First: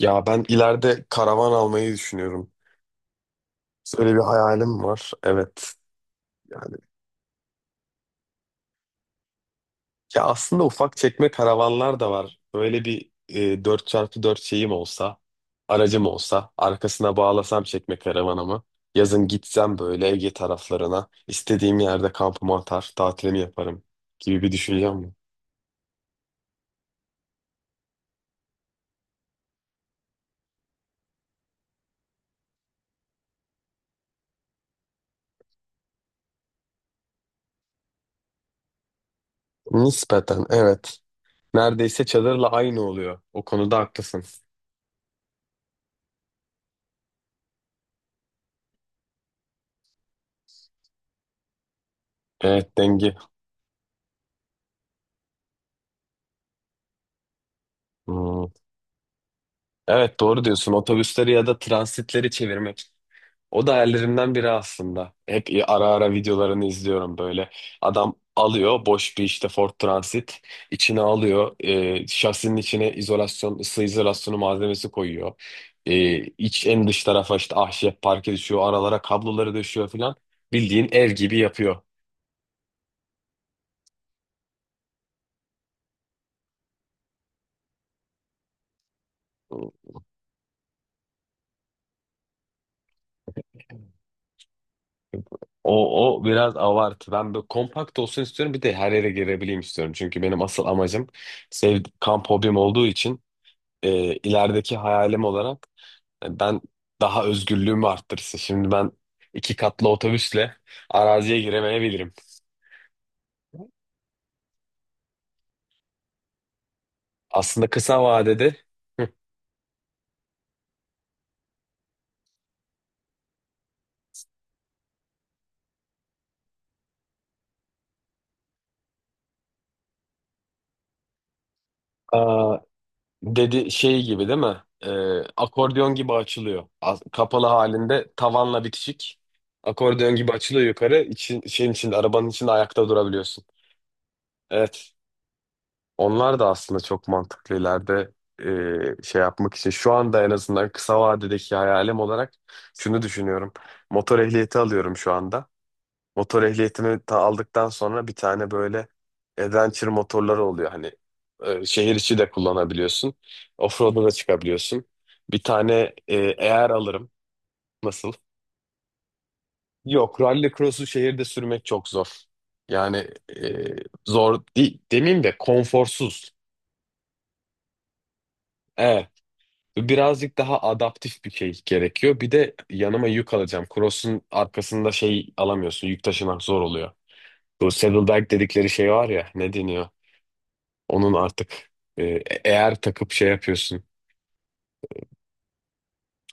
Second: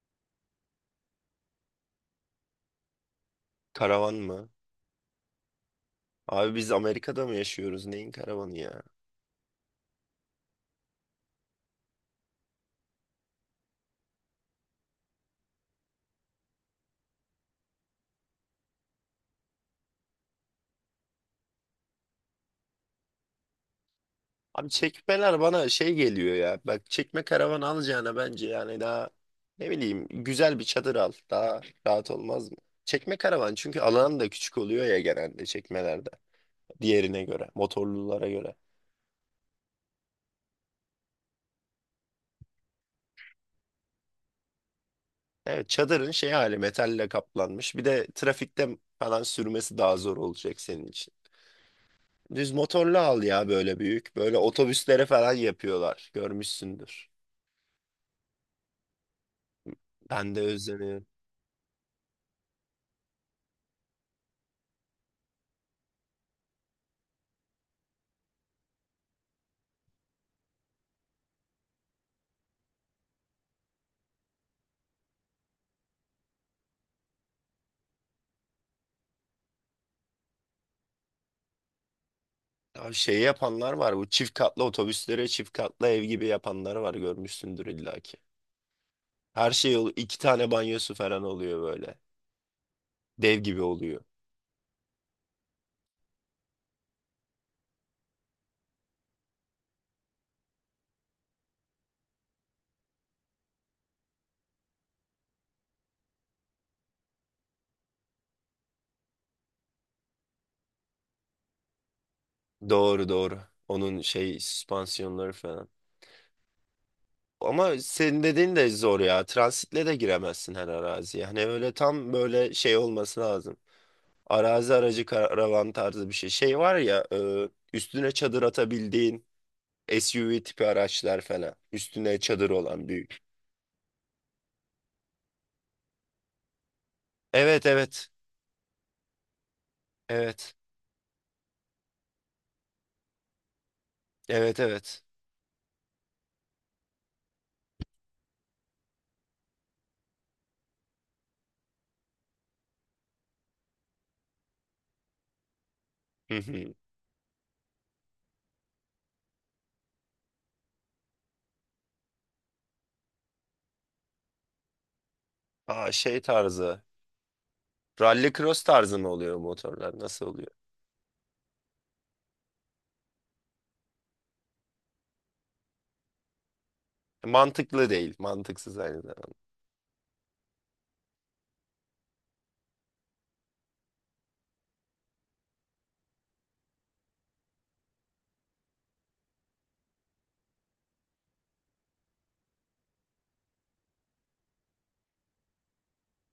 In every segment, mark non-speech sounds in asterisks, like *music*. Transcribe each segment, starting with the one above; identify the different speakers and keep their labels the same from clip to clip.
Speaker 1: Ya ben ileride karavan almayı düşünüyorum. Böyle
Speaker 2: Karavan
Speaker 1: bir
Speaker 2: mı?
Speaker 1: hayalim var. Evet.
Speaker 2: Abi biz
Speaker 1: Yani
Speaker 2: Amerika'da mı yaşıyoruz? Neyin karavanı ya?
Speaker 1: ya aslında ufak çekme karavanlar da var. Böyle bir 4x4 şeyim olsa, aracım olsa, arkasına bağlasam çekme karavanımı. Yazın gitsem böyle Ege taraflarına, istediğim yerde kampımı atar, tatilimi yaparım gibi bir
Speaker 2: Abi
Speaker 1: düşüncem var.
Speaker 2: çekmeler bana şey geliyor ya. Bak çekme karavan alacağına bence yani daha ne bileyim güzel bir çadır al. Daha rahat olmaz mı? Çekme karavan çünkü alan da küçük oluyor ya genelde çekmelerde. Diğerine göre, motorlulara göre.
Speaker 1: Nispeten evet. Neredeyse çadırla aynı oluyor. O konuda haklısın.
Speaker 2: Evet, çadırın şey hali metalle kaplanmış. Bir de trafikte falan sürmesi daha zor olacak senin için. Düz
Speaker 1: Evet,
Speaker 2: motorlu
Speaker 1: denge.
Speaker 2: al ya, böyle büyük. Böyle otobüslere falan yapıyorlar. Görmüşsündür.
Speaker 1: Hmm. Evet,
Speaker 2: Ben de
Speaker 1: doğru diyorsun.
Speaker 2: özleniyorum.
Speaker 1: Otobüsleri ya da transitleri çevirmek. O da hayallerimden biri aslında. Hep ara ara videolarını izliyorum böyle. Adam alıyor boş bir işte Ford Transit. İçine alıyor. Şasinin içine izolasyon, ısı izolasyonu malzemesi koyuyor. İç en dış tarafa işte ahşap parke düşüyor. Aralara kabloları düşüyor falan. Bildiğin ev gibi yapıyor.
Speaker 2: Abi şey yapanlar var. Bu çift katlı otobüslere çift katlı ev gibi yapanlar var. Görmüşsündür illaki. Her şey ol, iki tane banyosu falan oluyor böyle. Dev gibi oluyor.
Speaker 1: O biraz avartı. Ben böyle kompakt olsun istiyorum. Bir de her yere girebileyim istiyorum. Çünkü benim asıl amacım sev kamp hobim olduğu için ilerideki hayalim olarak ben daha özgürlüğümü arttırsın. Şimdi ben iki katlı otobüsle araziye giremeyebilirim.
Speaker 2: Doğru, doğru. Onun şey süspansiyonları falan.
Speaker 1: Aslında
Speaker 2: Ama
Speaker 1: kısa
Speaker 2: senin
Speaker 1: vadede.
Speaker 2: dediğin de zor
Speaker 1: Hı.
Speaker 2: ya. Transitle de giremezsin her araziye. Hani öyle tam böyle şey olması lazım. Arazi aracı karavan tarzı bir şey. Şey var ya, üstüne çadır atabildiğin SUV tipi araçlar falan. Üstüne çadır
Speaker 1: Aa,
Speaker 2: olan büyük.
Speaker 1: dedi şey gibi değil mi? Ee, akordeon gibi açılıyor. Kapalı
Speaker 2: Evet, evet.
Speaker 1: halinde tavanla bitişik. Akordeon gibi
Speaker 2: Evet.
Speaker 1: açılıyor yukarı. Şeyin içinde, arabanın içinde ayakta durabiliyorsun.
Speaker 2: Evet,
Speaker 1: Evet.
Speaker 2: evet.
Speaker 1: Onlar da aslında çok mantıklı ileride şey yapmak için. Şu anda en azından kısa vadedeki hayalim olarak şunu düşünüyorum. Motor ehliyeti alıyorum şu anda.
Speaker 2: Hı
Speaker 1: Motor
Speaker 2: hı.
Speaker 1: ehliyetimi ta aldıktan sonra bir tane böyle adventure motorları oluyor. Hani şehir içi de kullanabiliyorsun. Offroad'a da çıkabiliyorsun. Bir tane
Speaker 2: Aa, şey
Speaker 1: eğer
Speaker 2: tarzı.
Speaker 1: alırım. Nasıl?
Speaker 2: Rally cross tarzı mı oluyor motorlar?
Speaker 1: Yok,
Speaker 2: Nasıl oluyor?
Speaker 1: rally cross'u şehirde sürmek çok zor. Yani e, zor değil, demeyeyim de konforsuz.
Speaker 2: Mantıklı değil. Mantıksız aynı
Speaker 1: Evet.
Speaker 2: zamanda.
Speaker 1: Birazcık daha adaptif bir şey gerekiyor. Bir de yanıma yük alacağım. Cross'un arkasında şey alamıyorsun. Yük taşımak zor oluyor. Bu saddlebag dedikleri şey var ya, ne deniyor? Onun artık e, eğer takıp şey yapıyorsun.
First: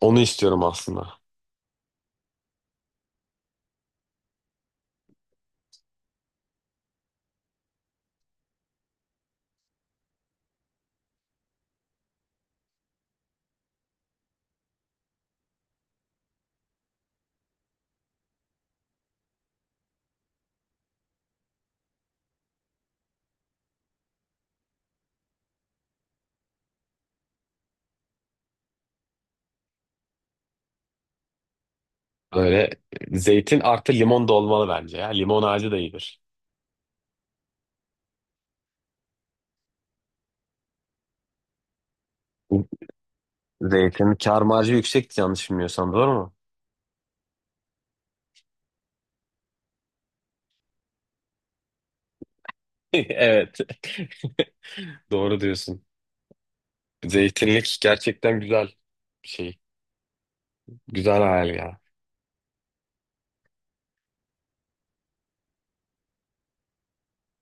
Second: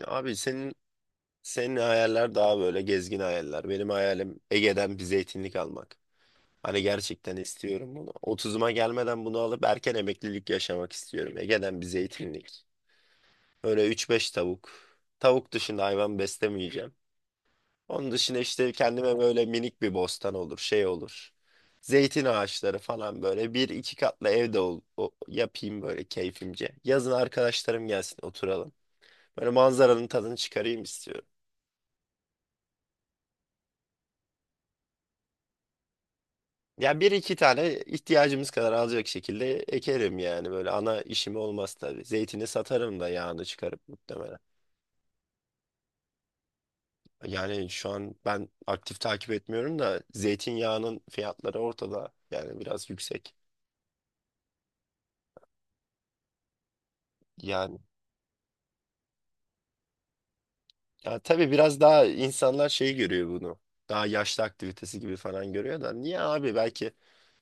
Speaker 1: Onu
Speaker 2: Abi
Speaker 1: istiyorum
Speaker 2: senin
Speaker 1: aslında.
Speaker 2: senin hayaller daha böyle gezgin hayaller. Benim hayalim Ege'den bir zeytinlik almak. Hani gerçekten istiyorum bunu. Otuzuma gelmeden bunu alıp erken emeklilik yaşamak istiyorum. Ege'den bir zeytinlik. Böyle üç beş tavuk. Tavuk dışında hayvan beslemeyeceğim. Onun dışında işte kendime böyle minik bir bostan olur, şey olur. Zeytin ağaçları falan böyle bir iki katlı evde yapayım böyle keyfimce. Yazın arkadaşlarım gelsin, oturalım. Böyle manzaranın tadını çıkarayım istiyorum.
Speaker 1: Böyle zeytin artı limon da olmalı bence ya. Limon ağacı da iyidir.
Speaker 2: Ya bir iki tane ihtiyacımız kadar alacak şekilde ekerim yani, böyle ana işim olmaz tabii. Zeytini satarım da yağını çıkarıp
Speaker 1: Zeytin
Speaker 2: muhtemelen.
Speaker 1: kâr marjı yüksek, yanlış bilmiyorsam, doğru mu?
Speaker 2: Yani şu an ben aktif takip etmiyorum da zeytinyağının fiyatları ortada yani, biraz
Speaker 1: *laughs*
Speaker 2: yüksek.
Speaker 1: Evet. *laughs* Doğru diyorsun. Zeytinlik
Speaker 2: Yani,
Speaker 1: gerçekten güzel bir şey. Güzel
Speaker 2: ya
Speaker 1: hayal
Speaker 2: tabii
Speaker 1: ya.
Speaker 2: biraz daha insanlar şey görüyor bunu. Daha yaşlı aktivitesi gibi falan görüyor da, niye abi, belki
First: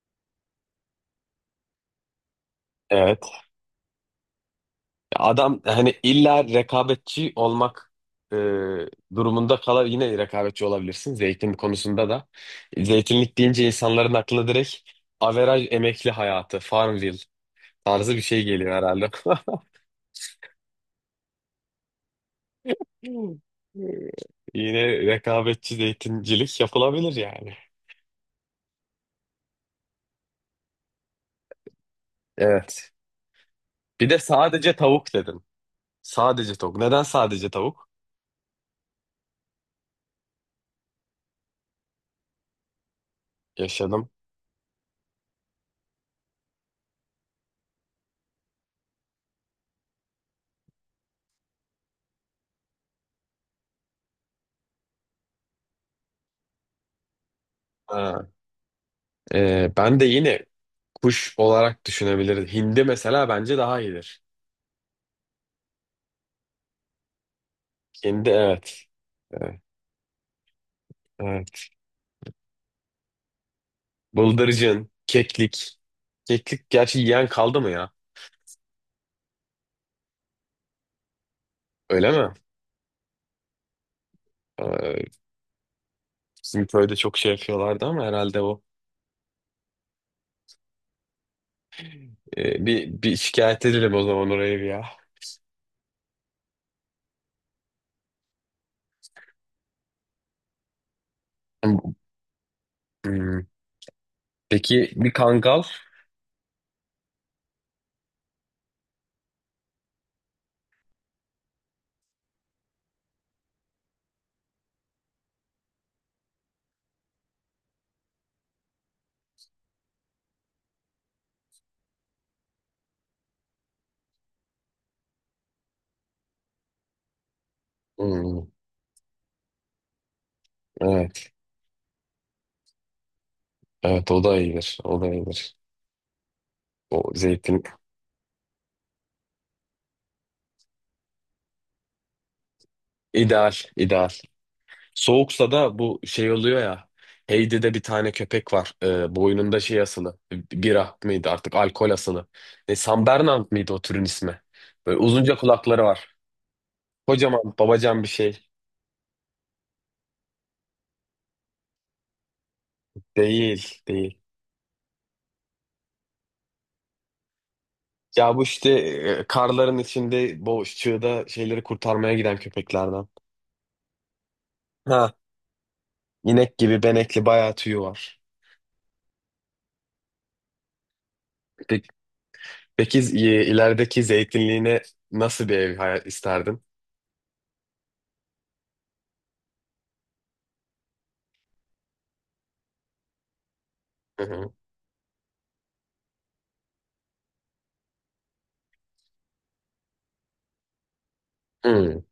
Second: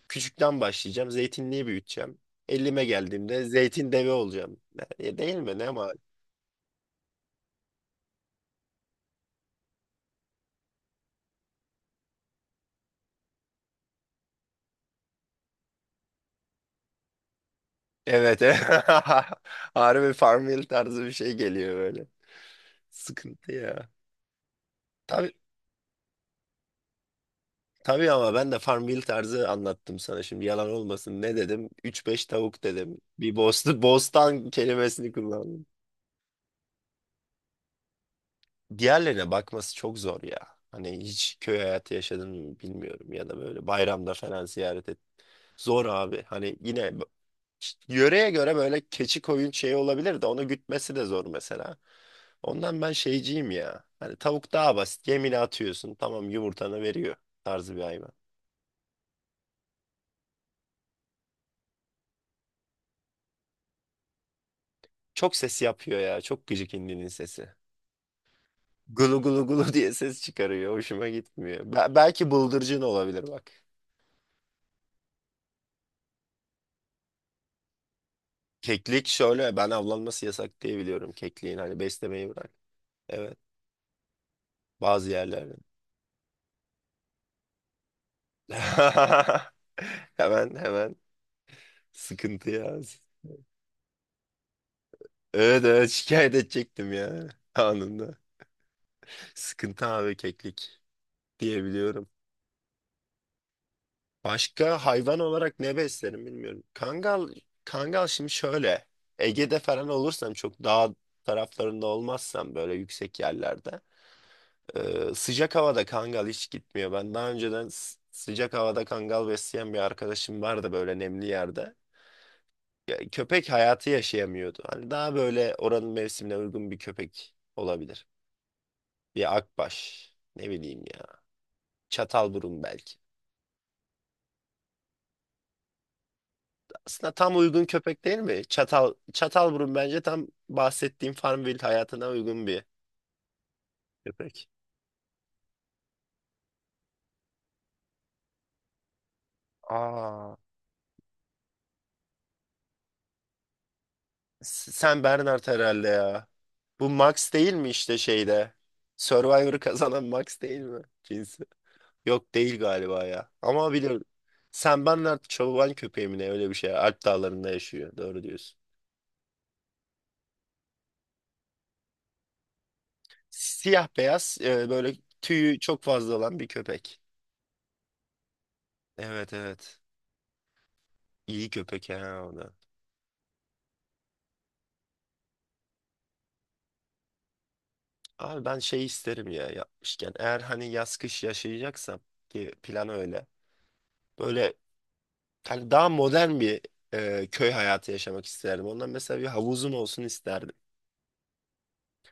Speaker 2: küçükten başlayacağım, zeytinliği büyüteceğim. 50'me
Speaker 1: Evet.
Speaker 2: geldiğimde zeytin devi olacağım. E, değil mi?
Speaker 1: Adam
Speaker 2: Ne mal?
Speaker 1: hani illa rekabetçi olmak e, durumunda kalar, yine rekabetçi olabilirsin zeytin konusunda da. Zeytinlik deyince insanların aklına direkt averaj emekli hayatı, Farmville tarzı bir
Speaker 2: Evet.
Speaker 1: şey
Speaker 2: *laughs* Evet.
Speaker 1: geliyor herhalde. *laughs*
Speaker 2: Harbi Farmville tarzı bir şey geliyor böyle. Sıkıntı ya.
Speaker 1: Yine
Speaker 2: Tabii,
Speaker 1: rekabetçi zeytincilik yapılabilir yani.
Speaker 2: tabii ama ben de Farmville tarzı anlattım sana, şimdi yalan olmasın. Ne dedim? Üç beş tavuk
Speaker 1: Evet.
Speaker 2: dedim. Bir
Speaker 1: Bir de
Speaker 2: bostan *laughs*
Speaker 1: sadece
Speaker 2: kelimesini
Speaker 1: tavuk dedim.
Speaker 2: kullandım.
Speaker 1: Sadece tavuk. Neden sadece tavuk?
Speaker 2: Diğerlerine bakması çok zor ya. Hani hiç köy hayatı yaşadın mı bilmiyorum, ya da böyle
Speaker 1: Yaşadım.
Speaker 2: bayramda falan ziyaret et. Zor abi. Hani yine yöreye göre böyle keçi, koyun şey olabilir de onu gütmesi de zor mesela. Ondan ben şeyciyim ya. Hani tavuk daha basit. Yemini atıyorsun. Tamam, yumurtanı veriyor tarzı bir hayvan.
Speaker 1: Ben de yine kuş olarak düşünebiliriz. Hindi mesela bence daha iyidir.
Speaker 2: Çok ses yapıyor ya. Çok gıcık indinin sesi.
Speaker 1: Hindi, evet.
Speaker 2: Gulu gulu
Speaker 1: Evet,
Speaker 2: gulu *laughs* diye ses çıkarıyor. Hoşuma
Speaker 1: evet.
Speaker 2: gitmiyor. Belki bıldırcın olabilir bak.
Speaker 1: Bıldırcın, keklik. Keklik gerçi yiyen kaldı mı ya?
Speaker 2: Keklik şöyle, ben avlanması yasak diye biliyorum kekliğin, hani
Speaker 1: Öyle
Speaker 2: beslemeyi
Speaker 1: mi?
Speaker 2: bırak. Evet,
Speaker 1: Ee,
Speaker 2: bazı yerlerde.
Speaker 1: bizim köyde çok şey yapıyorlardı ama herhalde o.
Speaker 2: *laughs* Hemen hemen sıkıntı
Speaker 1: Ee,
Speaker 2: ya.
Speaker 1: bir, bir şikayet edelim o zaman oraya bir ya.
Speaker 2: Evet, evet şikayet edecektim ya, anında. Sıkıntı abi, keklik diye biliyorum.
Speaker 1: Hmm.
Speaker 2: Başka
Speaker 1: Peki bir
Speaker 2: hayvan olarak
Speaker 1: kangal?
Speaker 2: ne beslerim bilmiyorum. Kangal, şimdi şöyle, Ege'de falan olursam, çok dağ taraflarında olmazsam, böyle yüksek yerlerde, sıcak havada kangal hiç gitmiyor. Ben daha önceden sıcak havada kangal besleyen bir arkadaşım vardı, böyle nemli yerde. Ya, köpek hayatı yaşayamıyordu. Hani daha böyle oranın mevsimine uygun bir köpek olabilir.
Speaker 1: Hmm.
Speaker 2: Bir akbaş, ne bileyim ya.
Speaker 1: Evet.
Speaker 2: Çatalburun belki.
Speaker 1: Evet, o da iyidir. O da iyidir. O
Speaker 2: Aslında tam
Speaker 1: zeytin.
Speaker 2: uygun köpek değil mi? Çatalburun bence tam bahsettiğim Farmville hayatına uygun bir
Speaker 1: İdeal, ideal.
Speaker 2: köpek.
Speaker 1: Soğuksa da bu şey oluyor ya. Heidi'de bir tane köpek var. Boynunda şey asılı.
Speaker 2: Aa,
Speaker 1: Bira mıydı, artık alkol asılı. Ne, San Bernard mıydı o türün ismi? Böyle
Speaker 2: Sen
Speaker 1: uzunca
Speaker 2: Bernard
Speaker 1: kulakları
Speaker 2: herhalde
Speaker 1: var.
Speaker 2: ya. Bu Max
Speaker 1: Kocaman
Speaker 2: değil mi işte
Speaker 1: babacan bir şey.
Speaker 2: şeyde? Survivor'ı kazanan Max değil mi cinsi? Yok, değil galiba ya. Ama
Speaker 1: Değil,
Speaker 2: biliyorum.
Speaker 1: değil.
Speaker 2: Sen Bernard çoban köpeği mi ne, öyle bir şey. Alp dağlarında yaşıyor. Doğru
Speaker 1: Ya, bu
Speaker 2: diyorsun.
Speaker 1: işte karların içinde boş çığda şeyleri kurtarmaya giden köpeklerden.
Speaker 2: Siyah beyaz, böyle
Speaker 1: Ha.
Speaker 2: tüyü çok fazla olan bir
Speaker 1: inek gibi
Speaker 2: köpek.
Speaker 1: benekli, bayağı tüyü var.
Speaker 2: Evet, evet. İyi
Speaker 1: Peki,
Speaker 2: köpek ha, o da.
Speaker 1: peki ilerideki zeytinliğine nasıl bir ev hayal isterdin?
Speaker 2: Abi ben şey isterim ya, yapmışken. Eğer hani yaz kış yaşayacaksam, ki plan öyle,
Speaker 1: Hı hı.
Speaker 2: böyle hani daha modern bir köy hayatı yaşamak isterdim. Ondan mesela bir havuzum olsun isterdim.
Speaker 1: Hı.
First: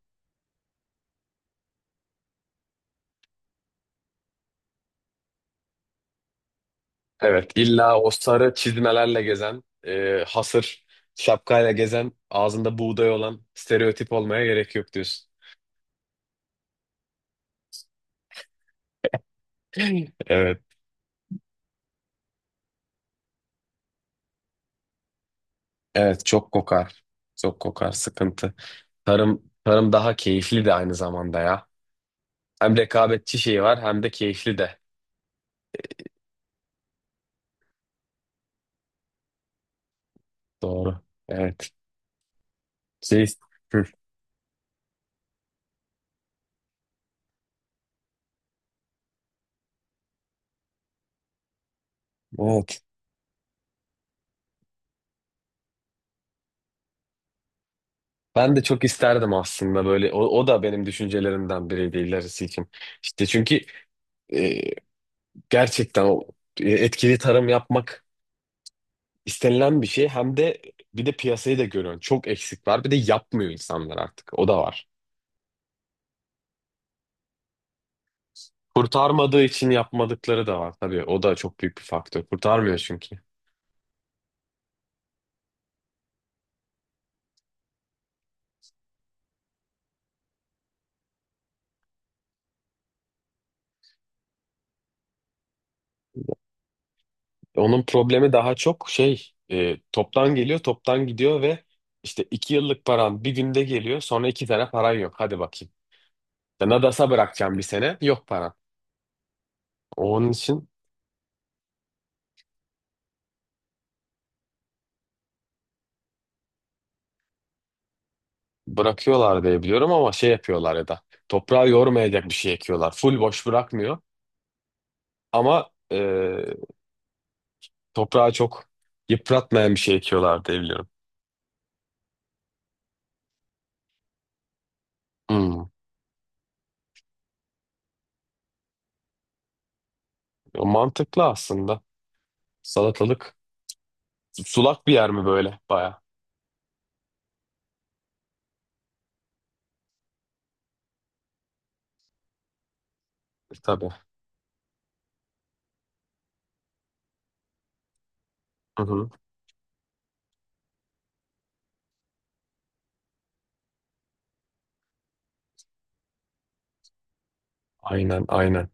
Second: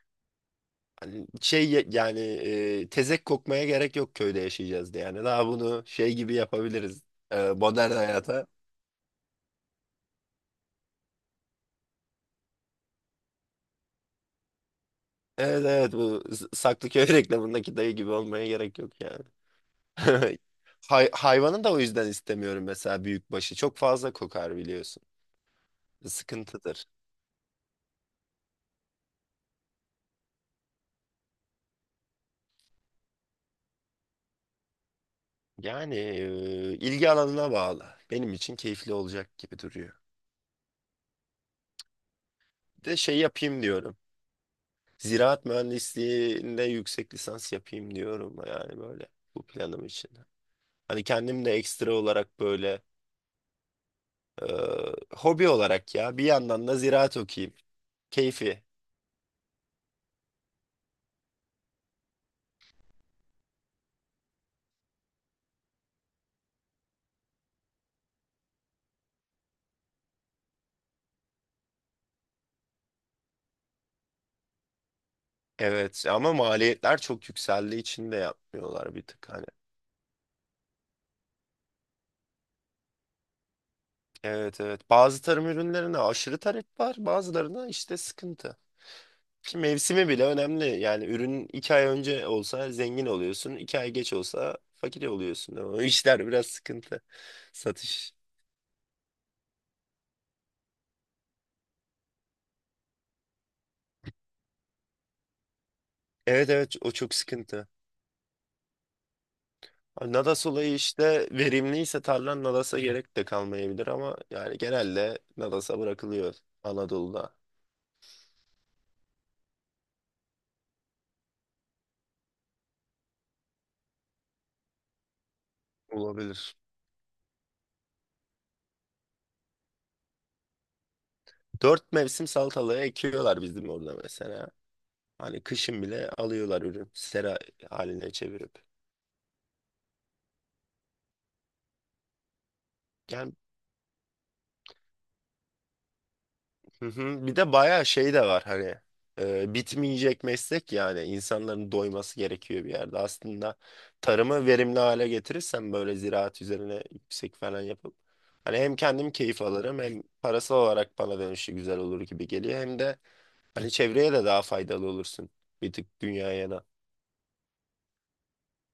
Speaker 2: Hani şey yani, tezek kokmaya gerek yok köyde yaşayacağız diye. Yani daha bunu şey gibi yapabiliriz,
Speaker 1: Evet,
Speaker 2: modern
Speaker 1: illa o
Speaker 2: hayata.
Speaker 1: sarı çizmelerle gezen, hasır şapkayla gezen, ağzında buğday olan stereotip olmaya gerek yok diyorsun.
Speaker 2: Evet, evet bu Saklıköy *laughs* reklamındaki dayı gibi olmaya gerek yok yani.
Speaker 1: *laughs* Evet,
Speaker 2: *laughs* Hayvanı da o yüzden istemiyorum mesela, büyükbaşı. Çok fazla kokar, biliyorsun.
Speaker 1: evet, çok
Speaker 2: Sıkıntıdır.
Speaker 1: kokar. Çok kokar, sıkıntı. Tarım daha keyifli de aynı zamanda ya. Hem rekabetçi şeyi var, hem de keyifli de.
Speaker 2: Yani ilgi alanına bağlı. Benim için keyifli olacak gibi duruyor.
Speaker 1: Doğru. Evet.
Speaker 2: Bir de şey
Speaker 1: Şey,
Speaker 2: yapayım
Speaker 1: Hı,
Speaker 2: diyorum. Ziraat mühendisliğinde yüksek lisans yapayım diyorum, yani böyle bu planım için. Hani kendim de ekstra olarak
Speaker 1: evet.
Speaker 2: böyle e, hobi olarak ya, bir yandan da ziraat okuyayım.
Speaker 1: Ben de
Speaker 2: Keyfi.
Speaker 1: çok isterdim aslında böyle. O da benim düşüncelerimden biriydi ilerisi için. İşte çünkü e, gerçekten o etkili tarım yapmak istenilen bir şey, hem de bir de piyasayı da görüyorsun. Çok eksik var. Bir de yapmıyor insanlar artık. O da var.
Speaker 2: Evet ama maliyetler çok yükseldiği için de yapmıyorlar bir tık
Speaker 1: Kurtarmadığı
Speaker 2: hani.
Speaker 1: için yapmadıkları da var. Tabii o da çok büyük bir faktör. Kurtarmıyor çünkü.
Speaker 2: Evet, evet bazı tarım ürünlerine aşırı talep var, bazılarına işte sıkıntı. Ki mevsimi bile önemli yani, ürün 2 ay önce olsa zengin oluyorsun, 2 ay geç olsa fakir oluyorsun. O işler biraz sıkıntı,
Speaker 1: Onun
Speaker 2: satış.
Speaker 1: problemi daha çok şey, toptan geliyor, toptan gidiyor ve işte iki yıllık paran bir günde geliyor. Sonra iki tane paran yok. Hadi bakayım.
Speaker 2: Evet, evet o
Speaker 1: Nadas'a
Speaker 2: çok
Speaker 1: bırakacağım bir
Speaker 2: sıkıntı.
Speaker 1: sene. Yok paran. Onun
Speaker 2: Nada
Speaker 1: için
Speaker 2: sulayı işte, verimliyse tarlan Nadas'a gerek de kalmayabilir ama yani genelde Nadas'a bırakılıyor Anadolu'da.
Speaker 1: bırakıyorlar diye biliyorum ama şey yapıyorlar, ya da toprağı yormayacak bir şey ekiyorlar. Full boş bırakmıyor ama
Speaker 2: Olabilir.
Speaker 1: toprağı çok yıpratmayan bir şey ekiyorlar diye biliyorum.
Speaker 2: Dört mevsim salatalığı ekiyorlar bizim orada mesela. Hani
Speaker 1: Hmm.
Speaker 2: kışın bile alıyorlar ürün, sera haline çevirip.
Speaker 1: O mantıklı aslında.
Speaker 2: Yani.
Speaker 1: Salatalık. Sulak bir yer mi böyle? Baya.
Speaker 2: Hı hı. Bir de bayağı şey de var hani, bitmeyecek meslek yani, insanların doyması gerekiyor bir yerde. Aslında
Speaker 1: Tabii.
Speaker 2: tarımı verimli hale getirirsen, böyle ziraat üzerine yüksek falan yapıp, hani hem
Speaker 1: Hı hı.
Speaker 2: kendim keyif alırım, hem parasal olarak bana dönüşü güzel olur gibi geliyor, hem de hani çevreye de daha faydalı olursun. Bir tık dünyaya da.
Speaker 1: Aynen, aynen.